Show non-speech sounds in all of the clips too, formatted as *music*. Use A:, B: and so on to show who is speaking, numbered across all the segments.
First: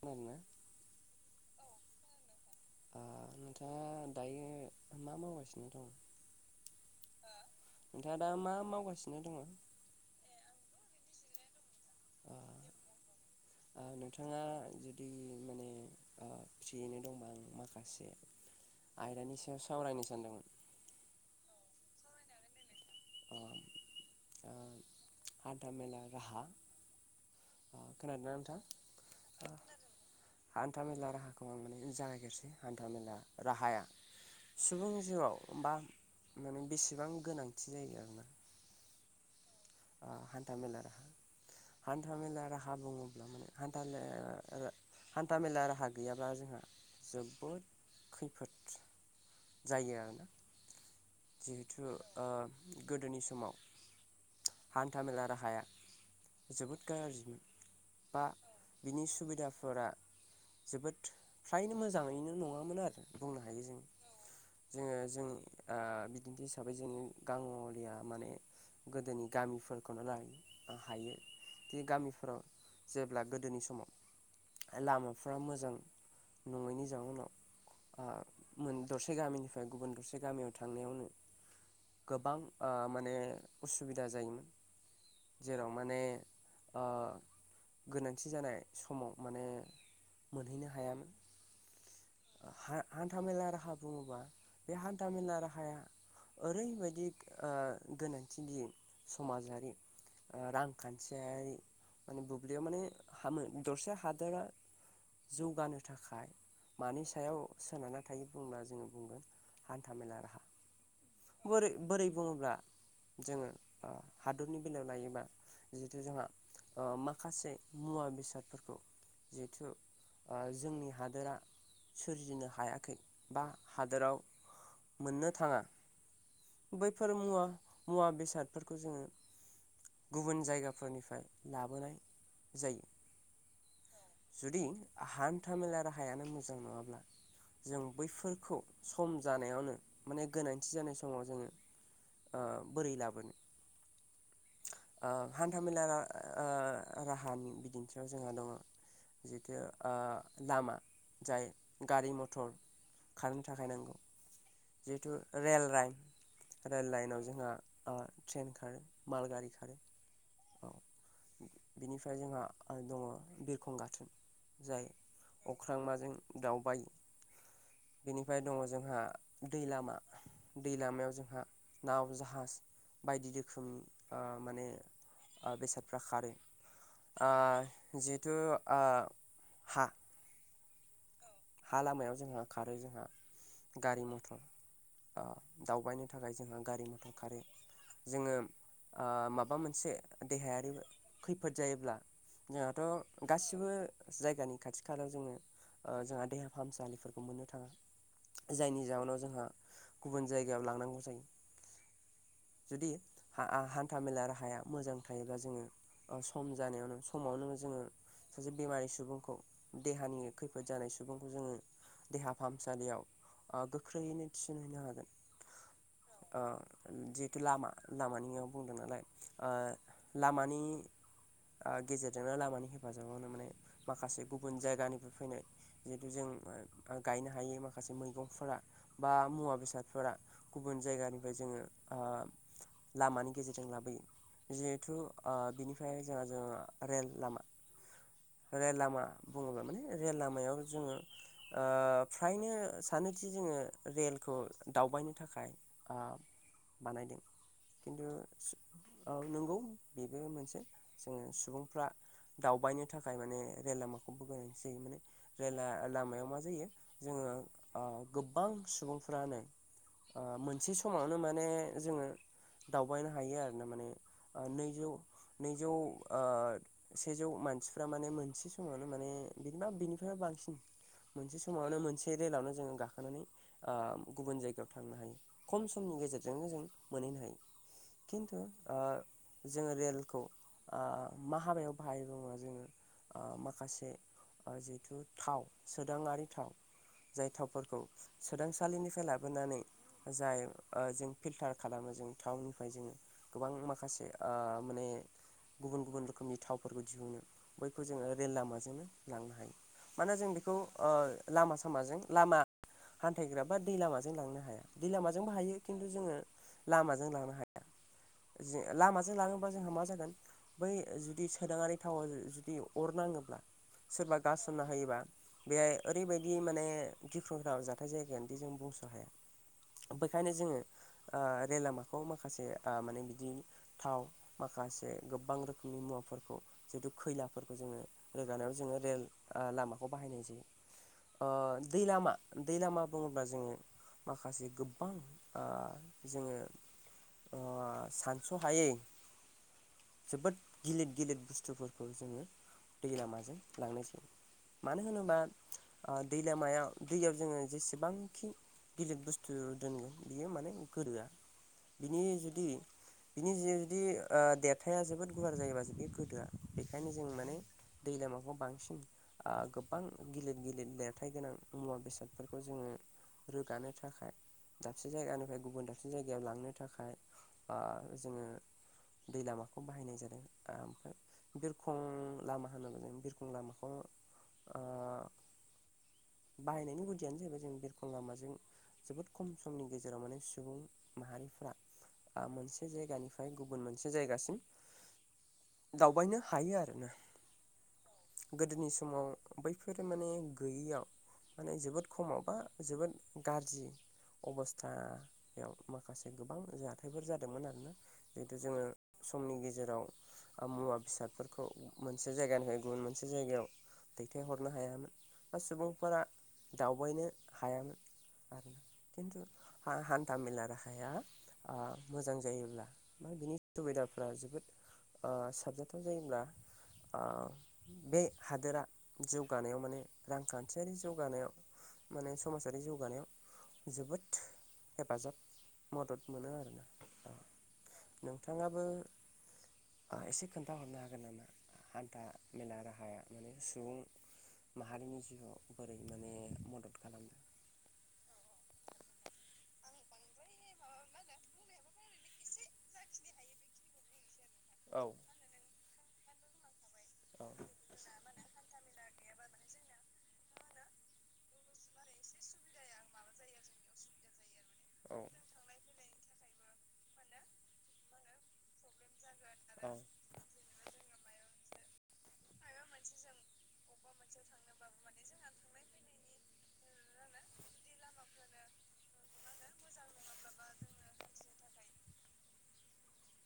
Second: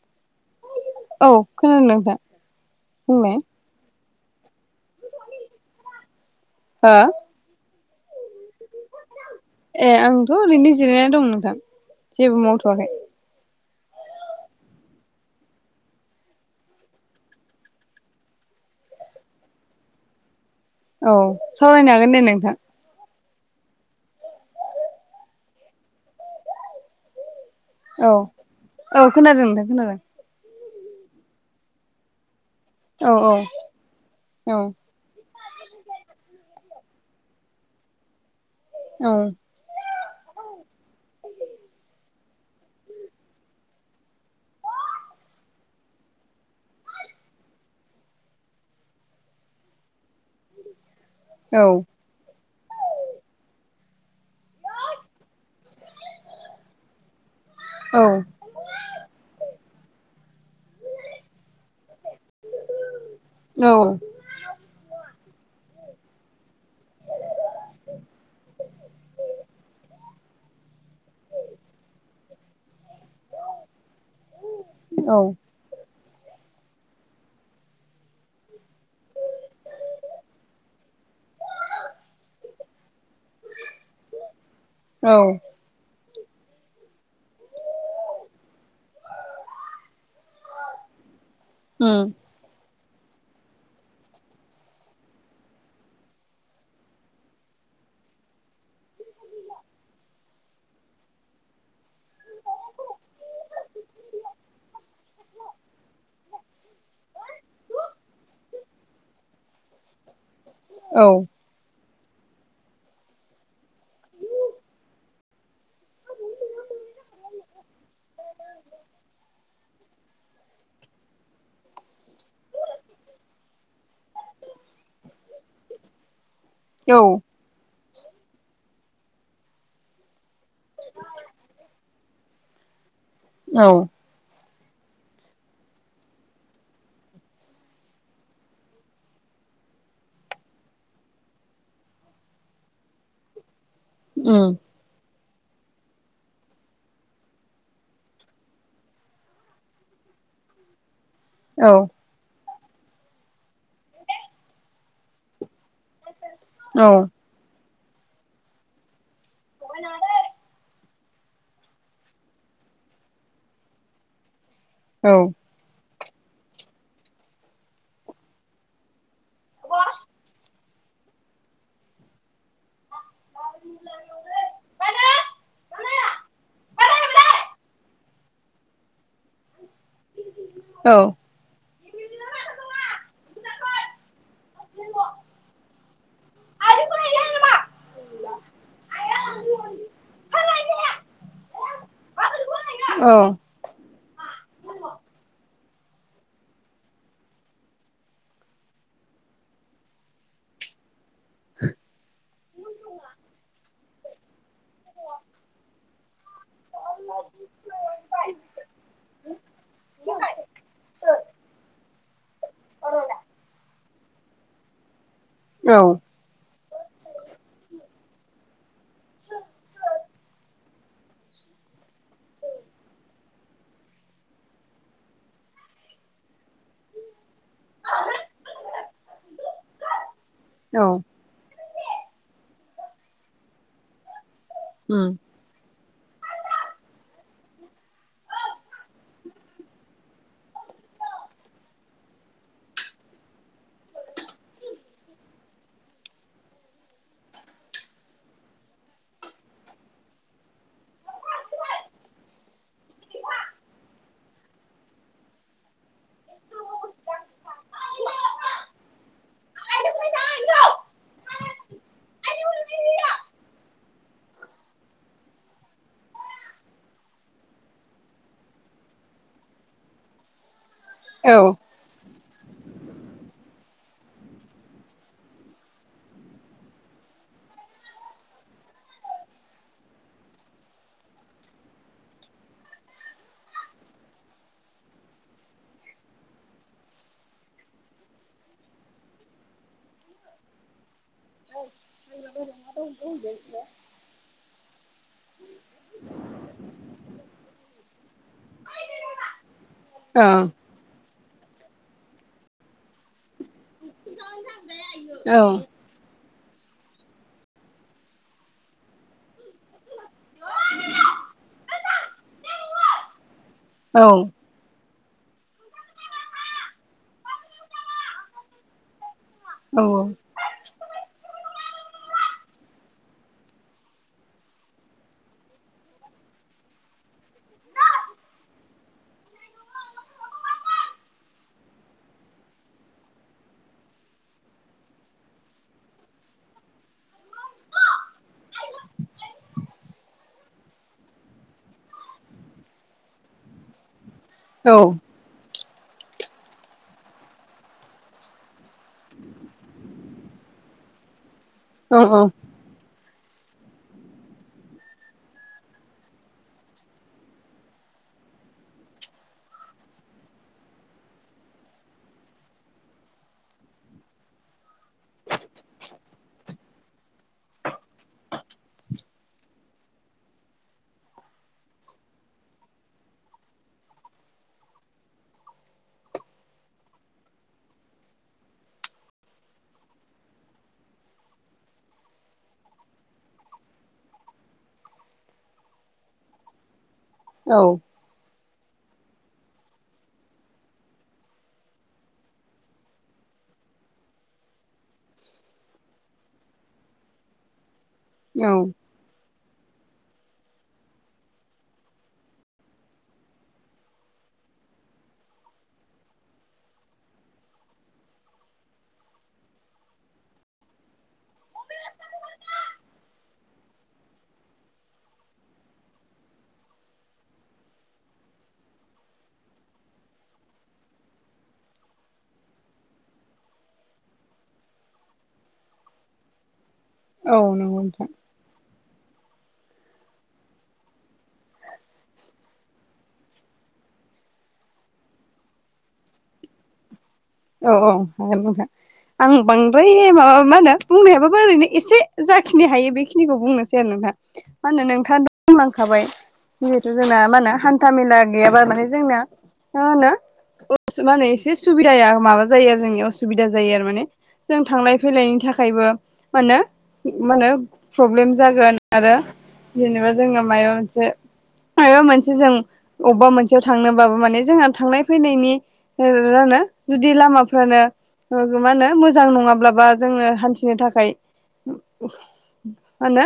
A: खोनादोना?
B: औ खोनादों नोंथां
A: ओ
B: बुंलाय
A: नोंथाङा दायो मा मावगासिनो दं?
B: हो
A: नोंथाङा दा मा माव
B: ए आंथ' ओरैनो जिरायनानै दं नोंथां। जेबो मावथ'वाखै।
A: औ। नोंथाङा जुदि माने फ्रियैनो दंबा आं माखासे आयदानि सायाव सावरायनो सानदोंमोन।
B: औ सावरायनो हागोन दे नोंथां।
A: हान्था मेला राहा ओ
B: औ
A: खोनादोंना नोंथां
B: औ खोनादों नोंथां खोनादों।
A: हान्था मेला राहाखौ आं माने जागायसै हान्था
B: औ
A: मेला राहाया
B: औ
A: सुबुं जिउआव बा माने बेसेबां गोनां थिनायगना *inaudible*
B: औ।
A: हान्था मेला राहा हान्था मेला राहा बुङोब्ला माने हान्था मेला रा हान्था मेला राहा गैयाब्ला जोंहा जोबोद खैफोद जायो आरोना
B: औ
A: जिहेथु गोदोनि समाव हान्थामेला राहाया जोबोद गाज्रिमोन बा बिनि सुबिदाफोरा जोबोद फ्रायनो मोजाङैनो नङामोन आरो बुंनो हायो
B: औ
A: जों। जोङो जोंनि ओ बिदिन्थि हिसाबै जोङो गांलिया माने गोदोनि गामिफोरखौनो ला हायो। बे गामिफोराव जेब्ला गोदोनि समाव
B: औ
A: लामाफ्रा मोजां नङैनि जाउनाव ओ मोन दरसे गामिनिफ्राय गुबुन दरसे गामियाव थांनायावनो गोबां ओ मा ने उसुबिदा जायोमोन।
B: औ
A: जेराव माने ओ गोनांथि जानाय समाव माने मोनहैनो हायामोन।
B: उम
A: हा न्था मेला राहा बुङोबा बे हान्था मेला राहाया ओरैबायदि ओ गोनांथि नि समाजारि ओ रांखान्थियारि माने बुब्लियाव माने हामो दरसे हादरा जौगानो थाखाय मानि सायाव सोनारना थायो बुंब्ला जोङो बुंगोन हान्था मेला राहा
B: औ
A: बोरै बोरै बुङोब्ला जोङो ओ हादरनि बेलायाव लायोबा जिहेथु जोंहा ओ माखासे मुवा बेसादफोरखौ जिहेथु आ जोंनि हादोरा सोरजिनो हाया बा हादोराव मोननो थाङा।
B: औ
A: बैफोर मुवा मुवा बेसादफोर खौ जोङो गुबुन जायगाफोरनिफ्राय लाबोनाय जायो।
B: औ।
A: जुदि हान्थामेला राहाया नो मोजां नङाब्ला जों बैफोरखौ सम' जानायावनो माने गोनांथि जानाय समाव जोङो ओ बोरै' लाबोनो?
B: उम'।
A: ओ हान्थामेला रा ओ राहानि बिदिन्थिआव जोङो दं जिथु ओ लामा जाय
B: औ
A: गारि मथर खारनो थाखाय नांगौ। जिहेथु रेल लाइन रेल
B: औ
A: लाइनाव जोंहा आ ट्रेन खारो माल गारि खारो औ। बिनिफ्राय जोंहा ओ दङ बिरखं गाथोन। जाय
B: औ
A: अख्रां माजों दावबाय बेनिफ्राय दङ जोंहा दै लामा दै लामायाव जोंहा नाव जाहाज बायदि रोखोम ओ माने ओ बेसादफ्रा खारो। आ जिहथु आ हा
B: औ।
A: हा लामायाव जोंहा खारो जोंहा गारि मथर आ दावबायनो था खाय जोंहा गारि मथर खारो। जोङो ओ माबा मोनसे देहायारि खैफोद जायोब्ला जोंहाथ'
B: औ
A: गासिबो जायगानि खाथि खालायाव ओ‌ जोङो जोंहा देहा फाहामसालिफोरखौ मोननो थाङा। जायनि जउोनाव जोंहा गुबुन जायगायाव लांनांगौ जायो। जुदि हाआ हान्था मेला राहाया मोजां थायोब्ला जोङो सम' जानायावनो समावनो जोङो सासे बेमारि सुबुंखौ देहानि खैफोद जानाय सु बुंखौ जोङो देहा फाहामसालियाव गोख्रैयैनो ओ थिसनहैनो हागोन।
B: औ
A: ओ जिहेतु लामा लामानियाव बुंदों नालाय ओ लामानि ओ गेजेरजोंनो लामानि हेफाजाबावनो माने माखासे गुबुन जायगानिफ्राय फैनाय जिहेथु जों गायनो हायो माखासे मैगंफोरा बा मुवा बेसादफोरा गुबुन
B: औ
A: जायगानिफ्राय जोङो ओ लामानि गेजेरजों लाबोयो जिहेथु
B: उम
A: ओ बिनि फ्राय जोंहा जोंहा रेल लामा रेल लामा बुङोब्ला माने रेल लामायाव। जोङो। ओ फ्रायनो सानोदि जोङो रेलखौ दावबायनो थाखाय ओ बानायदों। खिन्थु औ नंगौ बेबो मोनसे जोङो सुबुंफ्रा। दावबायनो थाखाय माने रेल लामाखौबो गोनांथि जायो। माने रेला लामायाव मा जायो जोङो ओ गोबां सुबुंफ्रानो। ओ मोनसे समावनो माने जोङो दावबायनो हायो आरो ना माने नै जौ नैजौ ओ सेजौ मानसिफ्रा माने मोनसे समावनो माने बिदिबा बेनि बांसिन
B: औ
A: मोनसे
B: ओं
A: समावनो मोनसे रेलावनो जोङो गाखोनानै ओ गुबुन जायगायाव थांनो हायो। खम समनि गेजेरजोंनो जों मोन हैनो‌ हायो खिन्थु ओ जोङो रेलखौ ओ मा हाबायाव बाहाय बुङो जोङो। ओ माखासे जिहेथु थाव सोदाङारि थाव जाय थावफोरखौ सोदांसालिनिफ्राय लाबोनानै जाय जों फिल्टार खालामो जों टावउननिफ्राय जोङो गोबां माखासे ओ माने गुबुन गुबुन रोखोमनि थावफोरखौ दिहुनो बैखौ जोङो रेल लामाजोंनो लांनो हायो। मानो जों बेखौ ओ लामा सामाजों लामा हान्थायग्रा बा दै लामाजों लांनो हाया दै
B: औ
A: लामाजोंबो हायो खिन्थु जोङो लामाजों लांनो हाया। लामाजों लाङोबा जोंहा मा जागोन बै जुदि सोदाङारि थावा जुदि अर नाङोब्ला सोरबा गासनना होयोबा बेहाय ओरैबायदि माने गिख्रंथाव जाथाय जायगानोदि जों बुंस' हाया बेखायनो जोङो ओ रेल लामाखौ माखासे माने बिदि थाव माखासे गोबां रोखोमनि मुवाफोरखौ जिहेतु खैलाफोरखौ जोङो रोगानायाव जोङो रेल लामाखौ बाहायनाय जायो। ओ दै लामा दै लामा बुङोब्ला जोङो माखासे गोबां ओ जोङो ओ सानस' हायै जोबोद गिलिर गिलिर बुस्थुफोरखौ जोङो दै लामाजों लांनाय जायो मानो होनोबा दै लामायाव दैयाव जोङो जेसेबांखि गिदिर बुस्थु दोनगोन बियो माने गोदोआ
B: औ औ
A: बिनि जुदि बिनि जि जुदि देरथाया जोबोद गुवार जायोबा ज गोदोआ बेखायनो जों माने दै लामाखौ बांसिन ओ गोबां गिलिर गिलिर लेरथाइ गोनां मुवा बेसादफोरखौ जोङो रोगानो थाखाय दाबसे जायगानिफ्राय गुबुन दाबसे जायगायाव लांनो थाखाय ओ जोङो दै लामाखौ बाहायनाय जादों ओमफ्राय बिरखं लामा होनोब्ला जों बिरखं लामाखौ ओ बाहायनायनि गुदियानो जाहैबाय जों बिरखं लामाजों जोबोद खम समनि गेजेराव माने सुबुं माहारिफ्रा मोनसे जायगानिफ्राय गुबुन मोनसे जायगासिम दावबायनो हायो आरो ना
B: औ
A: गोदोनि समाव बैफोर माने गैयैयाव माने जोबोद खमावबा जोबोद गाज्रि अबस्थायाव माखासे गोबां हाथायफोर जादोंमोन आरोना जितु
B: औ
A: जोङो समनि गेजे जेराव मुवा बेसादफोरखौ मोनसे जायगानो होयो गुबुन मोनसे जायगायाव दैथायहरनो हायामोन बा सुबुंफोरा दावबायनो हायामोन आरोना खिन्थु हान्था मेला राहाया मोजां जायोब्ला बा बिनि दुबिदाफ्रा जोबोद ओ साबजेक्टआव जायोब्ला आ बे हादोरा जौगानायाव माने रांखान्थियारि जौगानायाव माने समाजारि जौगानायाव जोबोद हेफाजाब मदद मोनो आरो।
B: औ नंगौ नोंथां।
A: एसे खोन्थाहरनो हागोन नामा हान्था मेला राहाया माने सुबुं माहारिनि जिउआव बोरै माने मदद खालामदों।
B: औ औ *unintelligible* आं बांद्राय माबा मा होनो बुंनो हायाबाबो ओरैनो एसे जाखिनि हायो बेखिनिखौ बुंनोसै आरो नोंथां। मा
A: औ
B: होनो नोंथाङा *unintelligible* खाबाय जिहेथु जोंना मा होनो हान्था मेला गैयाबा माने जोंनाया मा होनो *unintelligible* माने एसे सुबिदाया माबा जायो आरो जोंनि असुबिदा जायो आरो माने। जों थांलाय
A: औ
B: फैलायनि थाखायबो मानो मा होनो प्रब्लेम जागोन आरो
A: औ औ
B: जेनेबा जों मायबा मोनसे *unintelligible* जों अबबा मोनसेयाव थांनोबाबो माने जोंहा थांनाय फैनायनि रानो जुदि लामाफ्रानो मा होनो मोजां नङाब्लाबा जोङो हान्थिनो थाखाय मा होनो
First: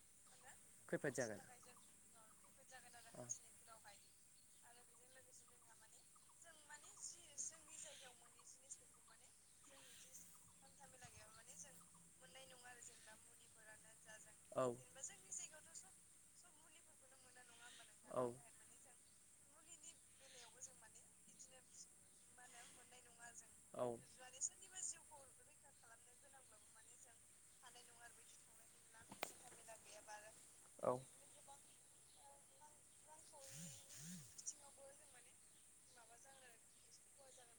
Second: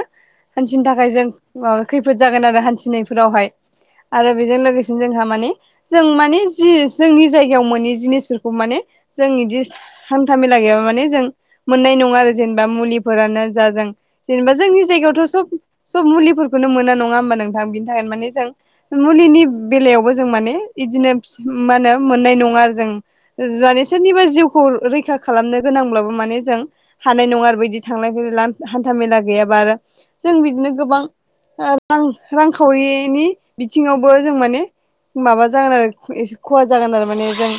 B: हान्थिनो थाखाय
A: खैफोद
B: जों
A: जागोन
B: माबा खैफोद जागोन आरो हान्थिनायफोरावहाय
A: औ
B: आरो बेजों लोगोसे जोंहा माने जों माने जि जोंनि जायगायाव‌ मोनै जिनिसफोर खौ माने जों इदि हान्था मेला गैयाबा माने जों मोननाय नङा आरो जेनेबा मुलिफोरानो जाजों जेनेबा
A: औ औ
B: जोंनि जायगायावथ' सब-सब मुलिफोरखौनो मोना नङा होमबा नोंथां बिनि थाखायनो
A: औ
B: माने जों मुलिनि बेलायावबो जों माने इदिनो मा होनो मोननाय नङा आरो जों जुदि सोरनिबा जिउखौ रैखा खालामनो गोनांब्लाबो मान ने जों हानाय नङा आरो बिदि थांनायै हान्थ मेला गैयाबा रो जों बिदिनो गोबां ओ रां रांखावरिनि बिथिङावबो जों माने माबा जागोन आरो एसे खहा जागोन आरो माने जों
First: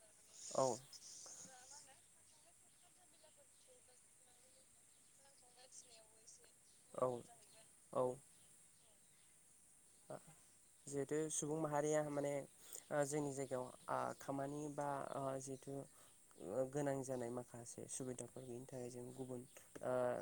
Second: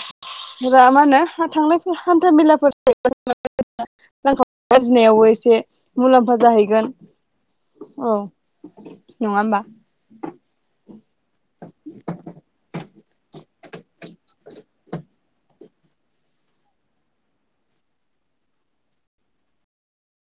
B: मा होनो थांनाय हान्था मेलाफोर *unintelligible* आजिनायावबो एसे मुलाम्फा जाहैगोन।
A: औ औ
B: अ नङा होमबा?
A: *inaudible* जों सुबुं माहारिया माने ओ जोंनि गेजेराव आ खामानि बा ओ जिथु ओ गोनां जानाय माखासे सुबिदाफोर गैयिनि थाखाय जों गुबुन ओ